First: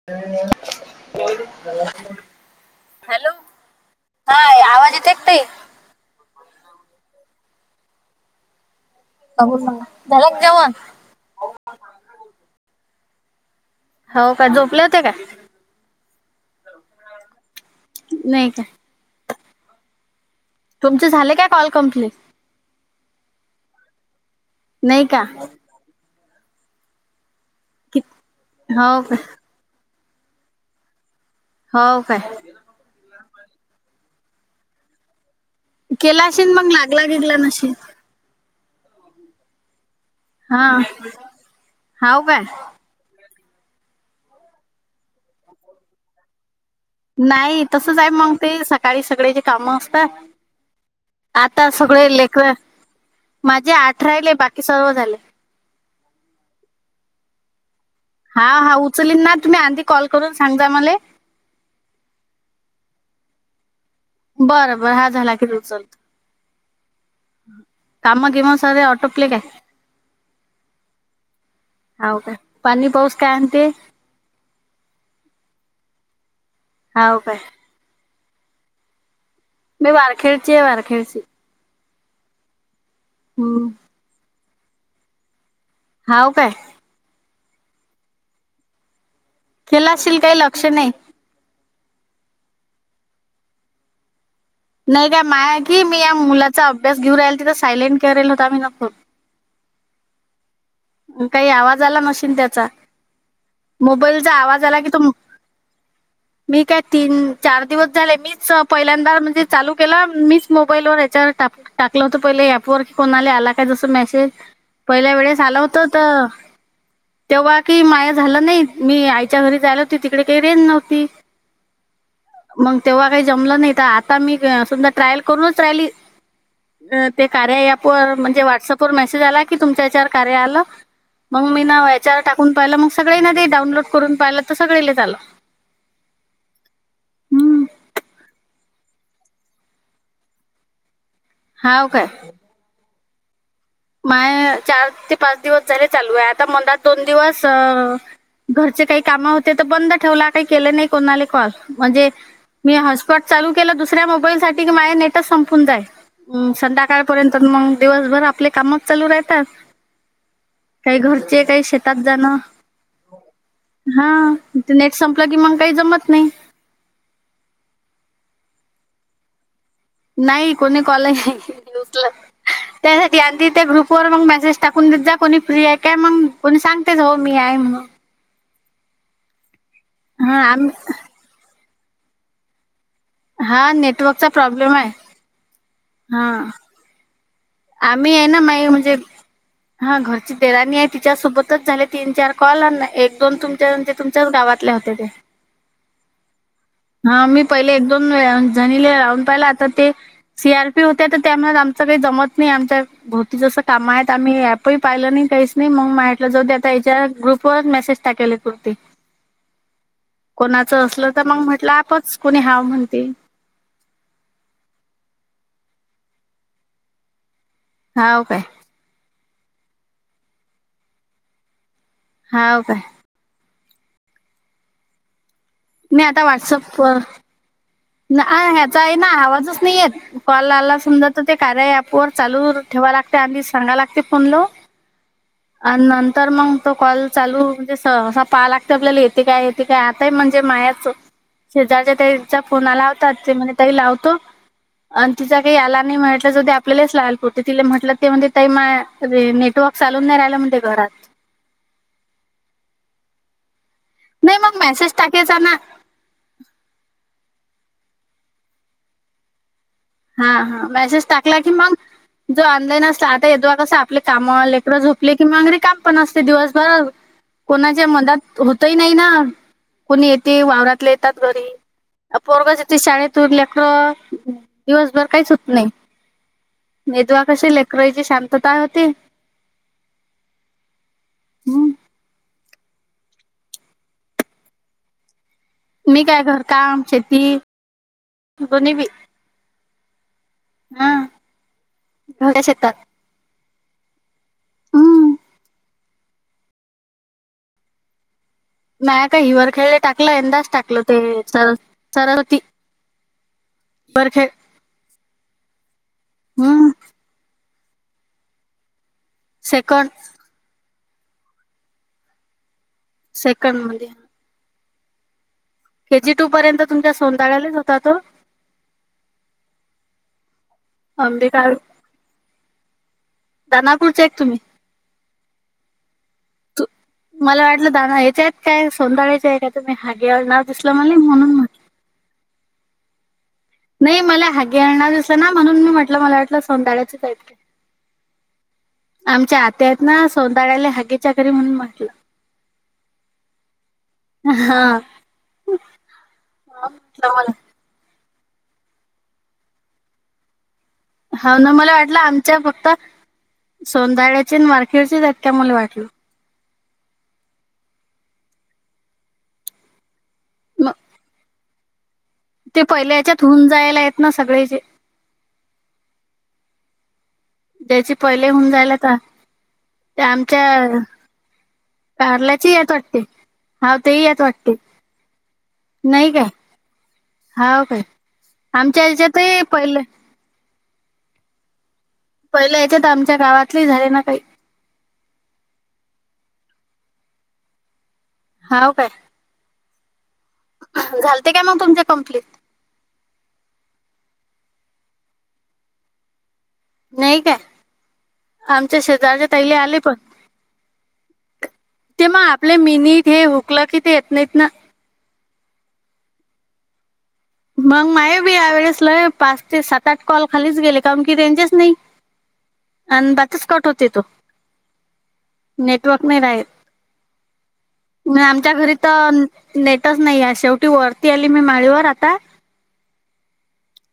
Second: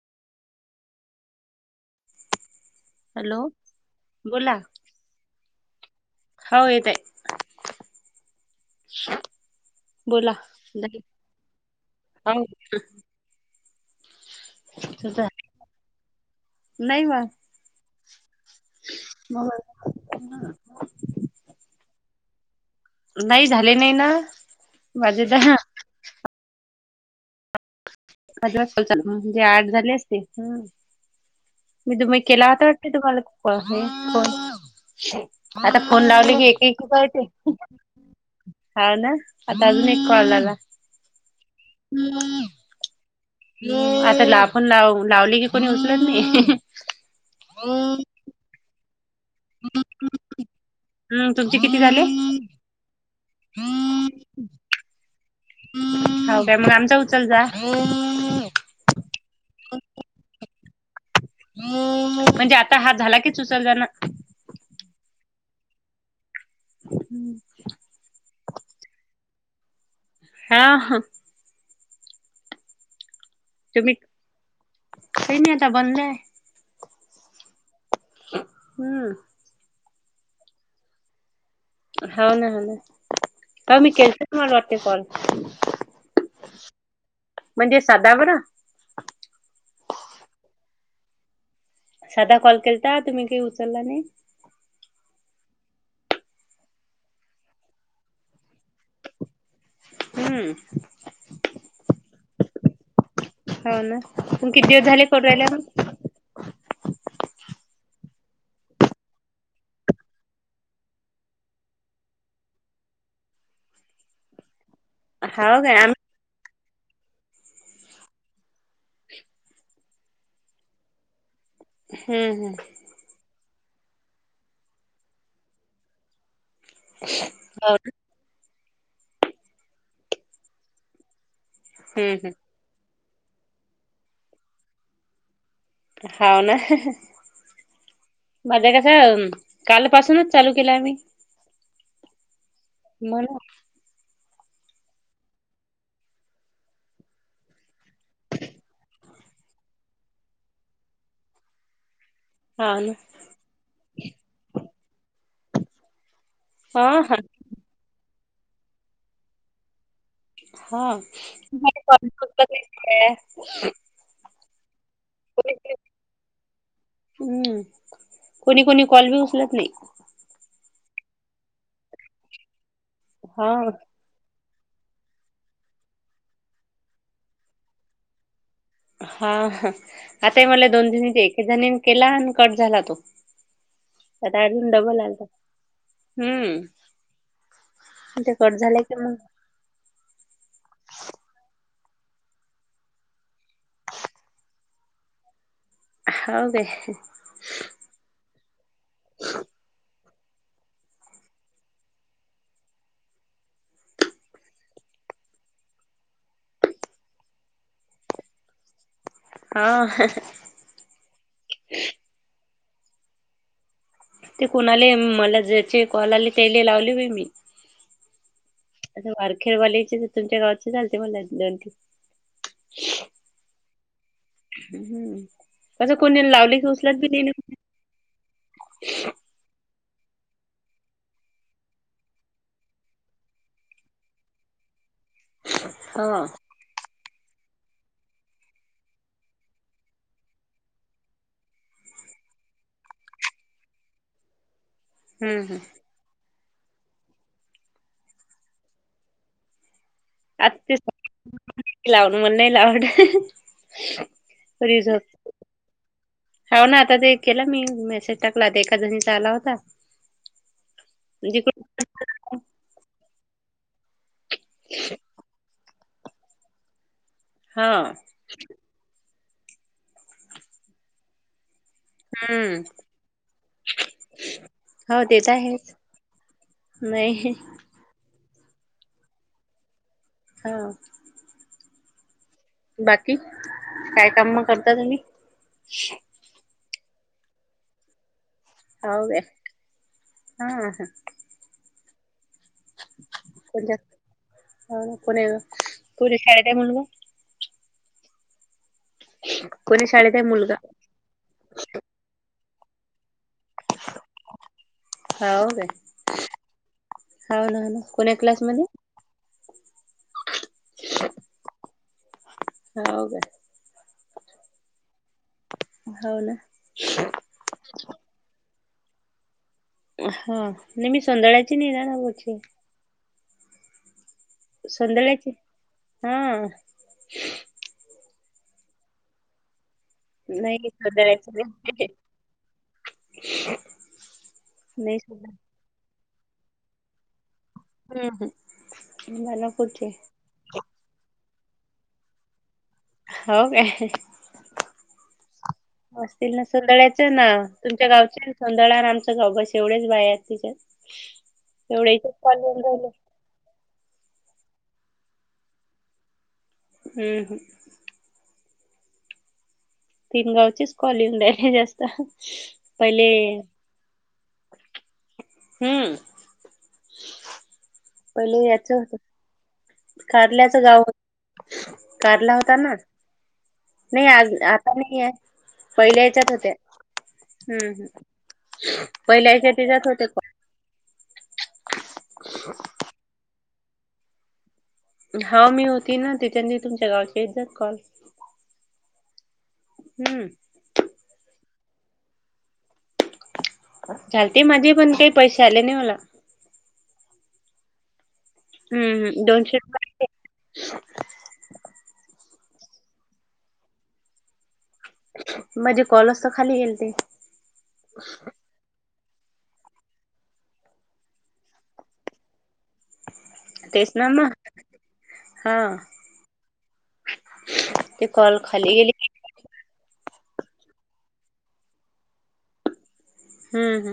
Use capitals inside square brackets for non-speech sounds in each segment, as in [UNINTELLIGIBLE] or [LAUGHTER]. [UNINTELLIGIBLE] Hello, बोला. चटई. हो येतंय. झालं बोला का जेवणं. [UNINTELLIGIBLE] हौ का झोपले का काय, नाही बा नाही काय. [UNINTELLIGIBLE] तुमचे झाले काय कॉल कम्प्लीट. नाही झाले, नाही ना. नाही का. माझे दहा कि- अजा हो चाल का म्हणजे, आठ झाले असतील. मी हो तुमा काय केला आता वाटत, तुम्हा काॅल हे फोन. आता फोन केला लावले की असेल मग एकएक लागला कलते गिगला नसेल होना. आता अजून एक कॉल आला. हा हो काय आता लापून लाव- लावली की कोणी उचलत नाही. नाही तसंच आहे, मग ते सकाळी सगळे जे. काम असता, हम् तुमचे आता किती झाले सगळे लेकर. माझे आठ राहिले बाकी सर्व झाले. हो का, मग आमचा उचल जा. हा हा, उचलीन ना तुम्ही, आधी कॉल करून सांगा मले. म्हणजे आता हा झाला की चुचल जाना. बरं बरं, हा झाला कि मी उचलतो. हम्म. काम गिम सगले ऑटोप्ले काय? हां हं. हौका पानी पौसं काय. म्हणते तुम्ही काही नाही, आता बंद ये. हौ का. हम्म. मी वारखेडची आहे. वारखेडची हो ना, हो ना. हम्म. मी केलंत तुम्हाला वाटते काॅल. हाव काय. म्हणजे सादा बरा. केला अशील काही लक्ष नाही. साधा कॉल केलता, तुम्ही काय उचला नाही. नाही गं माय की, मी या मुलांचा अभ्यास घेऊ राहिल तिं सायलेंट करेल होता मीन फोन. हम्म. काही आवाज आला नशील त्यांचा. हो ना, किती दिवस की तो झाले करून रायला मग. मी काय तीन चार दिवस झाले, मीच पहिल्यांदा म्हणजे चालू केलं. मीच मोबाईल व यांच्यावर टाप, टाकलं होतं पहिले ऍपवर कोणाला आला, काय जस मेसेज पहिल्या वेळेस आला हाव काय होत आम्ही तर. तेव्हा की माया झाला नाही, मी आईच्या घरी जायल होती तिकडे काही रेंज नव्हती. हम्म हम्म. मग तेव्हा काही जमलं नाही, तर आता मी समधा ट्रायल करूनच राहिली. ते कार्य हो अॅप वर म्हणजे, व्हॉट्सअपवर मेसेज आला की तुमच्यावर कार्य आलं. मग मी ना हम्म याचवर हम्म टाकून पाहिलं, मग सगळे ना दे डाऊनलोड करून पाहिलं तर सगळेल आलं. हाव ना. हम्म. माझ्या कसं काल पासूनच चालू केला अम्ही. हाव काय? मला माय चार ते पाच दिवस झाले चालू आहे आता मंदा दोन दिवस घरचे काही काम होते तर बंद ठेवला काही केलं नाही कोणाले कॉल म्हणजे हा मी ना हॉटपॉट चालू केलं दुसऱ्या मोबाईल साठी की माझे नेटच संपून जाय. हम्म हा हा संध्याकाळपर्यंत मंग दिवसभर आपले कामच चालू राहतात. हा काही घरचे, कोणी काही कोणी कॉल बी शेतात जाणं उचलत नाही [INAUDIBLE] हा ते नेट संपलं की मंग काही जमत नाही. हम्म कोणी कोणी कॉल बी उचलत नाही. नाही कोणी कॉललं उचलत त्यासाठी आणि ती ते हा ग्रुप पोरं मंग मेसेज टाकून देत जा कोणी फ्री आहे काय मंग कोणी सांगतेच हो मी आहे म्हणून हा आता हां, ही मला आम्ही दोन दि एक जणी केला आणि कट झाला तो. हा नेटवर्कचा आता अजून प्रॉब्लेम आहे डबल आलता हा हम्म. आम्ही आहे ते ना कट मही झालं म्हणजे की मग हा घरची देराणी आहे तिच्यासोबतच झाले तीन चार कॉल आणला एक दोन तुमच्या तुमच्याच गावातल्या होत्या ते. हाव काय? हा मी पहिले एक दोन वेळा जणीले राहून पाहिलं आता ते सी आर पी होत्या तर त्यामुळे आमचं काही जमत मी आमतव भोवती जसं कामं आहेत आम्ही ऐप ही पाहिलं नाही काहीच नाही मग माटलं जाऊ ते आता याच्या ग्रुपवर मेसेज टाकेले. होती हा. कोणाचं असलं तर मग म्हटलं आपच कुणी हावं म्हणतील. ते कोणाले मला ज्याचे कॉल आले त्याले लावले व्हय मी. हाव काय? वारखेरवालेचे तर तुमच्या गावातचे चालते मला दोन ती हाव काय? हम्म कसं नाही कोणी लावली उचलत बी नाही ना नाय ह्याचा आहे ना आवाजच नाही येत. कॉल आला समजा तर ते कार्य ऐप वर चालू ठेवा लागते आणि सांगा लागते फोनलो. आन हा नंतर हम्म मग तो कॉल चालू म्हणजे स असं पाहा लागते आपल्याला येते काय येते काय आताय म्हणजे मायाच शेजारच्या ताईच्या फोना लावतात ते म्हणे ताई लावतो. आणि तिचा काही हम्म याला नाही म्हटलं जाऊ द्या आपले लहिस लाल कोठे तिला म्हटलं ते हून दे ताई माय रे नेटवर्कचां [UNINTELLIGIBLE] नाही मग मेसेज रिजत टाकायचा ना हाव ना आता ते केलं मी मेसेज टाकला तर एका जणीचा आला होता. हा हा मेसेज टाकला की जिकडून मग जो ऑनलाईन असला आता हे दोघं कसं ते आपले कामले करा झोपले की मांगरीे काम पण असते दिवसभरा हा कोणाच्या मदात होत ही नाही ना कोणी येते वावरातल्या येतात घरी. आ पोरगा हम्म जातोय शाळेत उरल्याकर हो दिवसभर ते काहीच तर होत नाही. आहेच मेदवा नाही कशी लेकरईची शांतता होती हा. बाकी काय कामं करता तुम्ही? मी काय घर काम, शेती दोन्ही बी हो काय हा ह या शेतात कोणी हो हम्म कोणी तू रे खेळ ट म्हण ग नाही का हिवर खेळले कोणी टाकलं शाळेत आहे यंदाच मुलगा टाकलं ते तरर [UNINTELLIGIBLE] हाव गे ह हव ना कोणा क्लासमध्ये सेकंन हाव का [UNINTELLIGIBLE] के जी हो टू ना पर्यंत तुमच्या सोता्याळ्यालाच होता तो हा नाही मी अंबिका सोधळ्याची नाही जाणार होची दानापूरचे का तुम्ही संदलाची हा मला वाटलं दा या्याच्या आहेत काय सोंदाळ्याचे आहे का तुम्ही हागेवर नाव दिसलं मला नाही म्हणून [UNINTELLIGIBLE] नाही मला हागी आणणार नाही दिस ना सोंदळ्याची म्हणून मी म्हटलं मला वाटलं सोनताळ्याचेच ऐक हम् हम बलापडचे सौंधळ्याला हागेच्याकरी म्हणून म्हटलं हो काय हा असतील ना सतळ्याच म्हटलं ना मला तुमच्या गावचे सोंदळ आमचं गाव बस एवढेच बाहे आहेत तिच्यात हाव ना मला एवढे वाटलं इथेच आमच्या कॉल होऊन फक्त राहिले सोंदाळ्याची वारखेडचेत आहेत मला वाटलं ह, ह तिन गावचेच कॉलिंगड आहे जास्त पहिले पहिल्याच्यात होऊन जायला आहेत ना सगळे जे हम्म त्याची पहिले होऊन याच जायला का होत ते कारल्याच आमच्या गाव कारला कारल्याची होता येत ना वाटते हाव तेही नाही यात आज वाटते आता नाही आहे पहिल्या नाही काय याच्यात होत्या हाव हम्म काय हम्म आमच्या पहिल्या याच्यातही याच्यात पहिलं त्याच्यात होते कॉल पहिले याच्यात आमच्या गावातले झाले ना काही हा मी होती ना त्याच्यानी तुमच्या गावाच्या येत जात कॉल हाव काय हम्म झालते काय मग तुमच्या कंप्लीट झालते माझे पण काही पैसे आले नाही मला नाही काय आमच्या हम्म हम्म शेजराच्या दोनशे ताईला आले रुपये प ते मग आपले मिनीट हे हुकलं कि ते येत नाहीत ना म्हणजे कॉलज तर खाली गेल ते मग माझे बी यावेेळेस लय पाच ते सात आठ कॉल खालीच गेले कारण की त्यांचेच नाही आन बातच कट होती तेच तो ना मग हा नेटवर्क नाही राहील ते नाय कॉल आमच्या खाली घरी त गेले नेटच नाही या शेवटी वरती आली मी माळीवर आता ह, ह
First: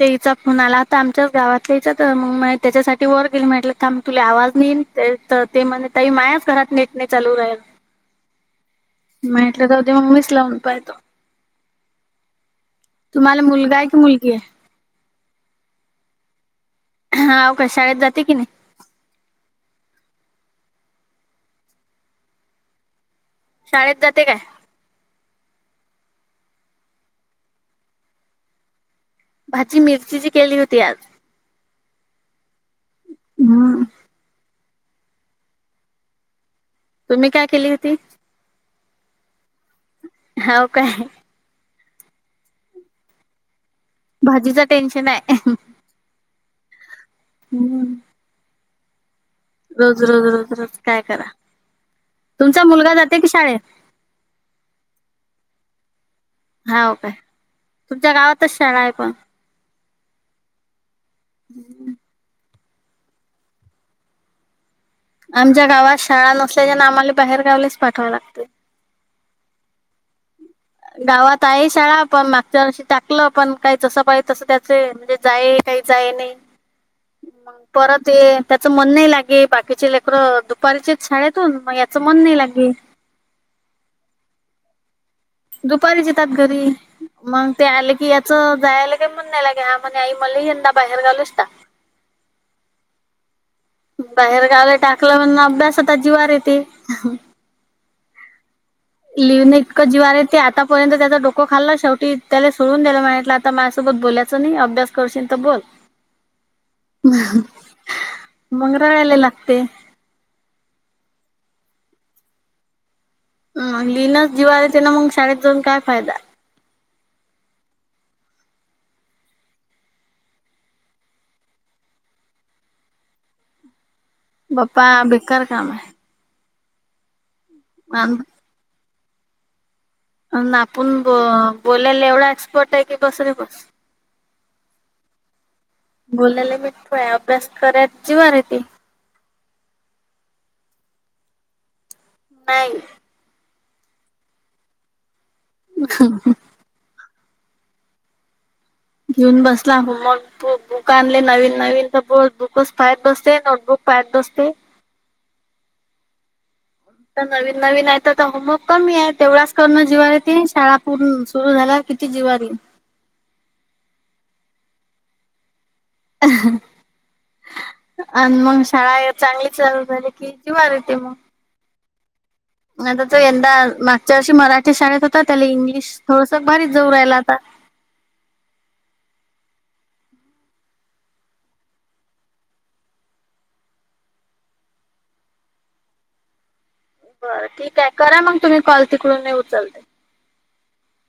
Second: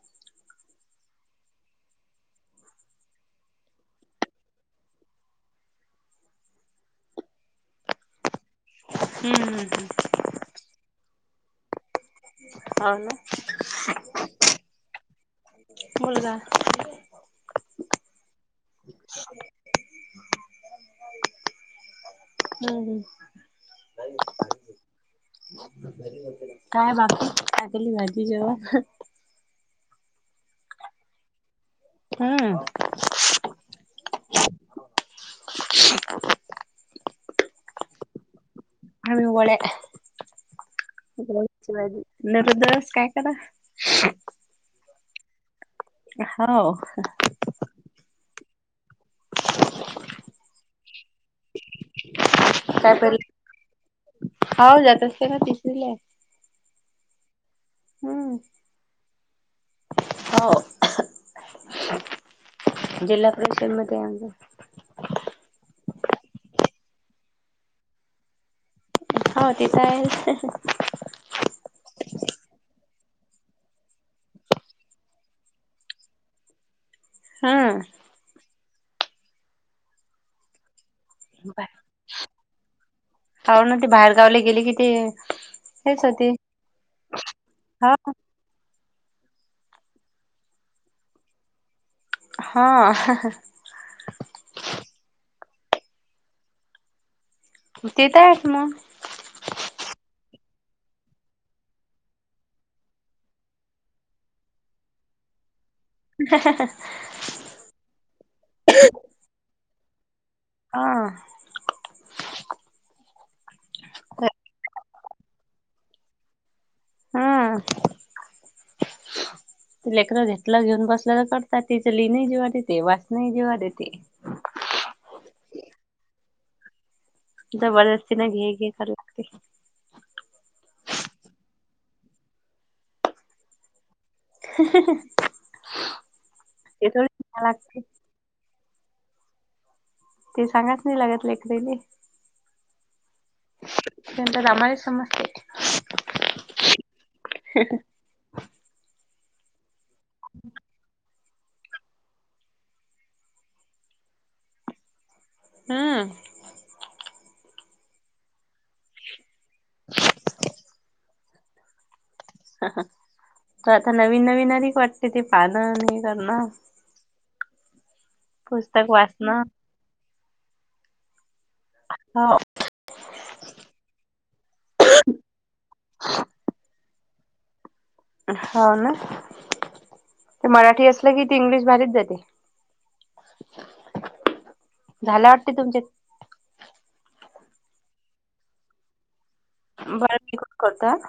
ते हचा फोन आला आता आमच्याच गावातल्याचा त्याच्यासाठी वर गेल म्हटलं थ तुला आवाज नाहीईन ते तर ते म्हण तई मायाच घरात नेट नाही चालू राहील हम्म हम्म माहितलं तरद हम्म मीच लावून पाहितो हौना मुलगा आहे की मुलगी आहे? मुलगा. हावो, का शाळेत जाते की नाही. हम्म. शाळेत जाते काय काय बाकी टाकली माझी जेव्हा भाजी मिरचीची केली होती आज हम्म. हम्म. तुम्ही काय केली होती. हम्म वळ्या. हौ काय. निर्दवस काय करा. अझीच टेन्शन ये. हौ. हम्म. रोज रोज रोज रोज काय करा, तुमचा मुलगा जाते की शाळेत. हौ जातात कणी तिसरीला ये. हौव काय, तुमच्या गावातच शाळा आहे पण. हौव. [UNINTELLIGIBLE] जिल्हा परिषदेमध्ये [UNINTELLIGIBLE] आमच्या गावात शाळा नसल्याच्याना, आम्हाला बाहेरगावलाच पाठवावं लागत. हो, तेथ तर आहेच. गावात आहे शाळा पण मागच्या वर्षी टाकलं, पण काही जसं पाहिज तस त्याचे म्हणजे, जाय काही, जाय नाही. हम्म परत ते त्याच मन नाही लागे, बाकीचे लेकर दु परिचित शाळेतून, मग याच मन नाही लागे. हो ना ते, बाहेर गावले गेले की ती. दुपारीच येतात घरी मग, ते आले हा की याच जायला. म्हणला घ्या म्हणे, आई मला यंदा बाहेर गालनिसता. हा. बाहेर गावला टाकलं म्हण, अभ्यासात जीवार येते. तेेत आहेत मग. लिवने इतकं जीवार आहे. ते आतापर्यंत त्याचा डोको खाल्ला शेवटी त्याला, सोडून द्यायला म्हटलं आता. तं माझ्यासोबत बोलायचं नाही, अभ्यास करशील तर बोल. [UNINTELLIGIBLE] मंग रडायला लागते. आ.. हम लिनस जीवाली ते ना, मग शाळेत जाऊन काय फायदा. अं.. [INAUDIBLE] लेकरं घेतलं घेऊन बसल्या तर करतात, तिच लेणी जेवा देते वासना जेवा देते. बाप्पा बेकार काम आहे. जबरदस्तीन घे घे करत होती. आपण ब बोलायला एवढा, एक्सपर्ट आहे की बसरे बस. बोलायला ते थोडी मिठोय सांगाय अभ्यास लागते करा जीवार येती. ते सांगाल नाही, लागत लेकरेले. नाही. [UNINTELLIGIBLE] समस्ते. [UNINTELLIGIBLE] ह येऊन बसला हो मग दु दुकान नवीन-नवीन [UNINTELLIGIBLE] बुकच पाहयत बसते, नोटबुक पाहयत बसते. हम्म. नवीन नवीन आहे तर तर होमवर्क कमी आहे, तेवढंच करणं जिव्हा शाळा पूर्ण सुरू झाल्या. किती जवारी. आता नवीन नवीन अधिक वाटते, ते पाणं नाही करणं. आणि मंग पुस्तक शाळा वाचणं चांगली चालू झाली कि जिवार येते मंग. हाव आता तो यंदा मागच्या वर्षी मराठी शाळेत होता त्याला इंग्लिश थोडसा भारीच जऊ राहिला आता. हाव ना. ते मराठी असलं की ती इंग्लिश भारीत देते. झाला वाटते तुमच्या बरं ठीक आहे करा मग तुम्ही कॉल तिकडून उचल बरं मी कट करताय.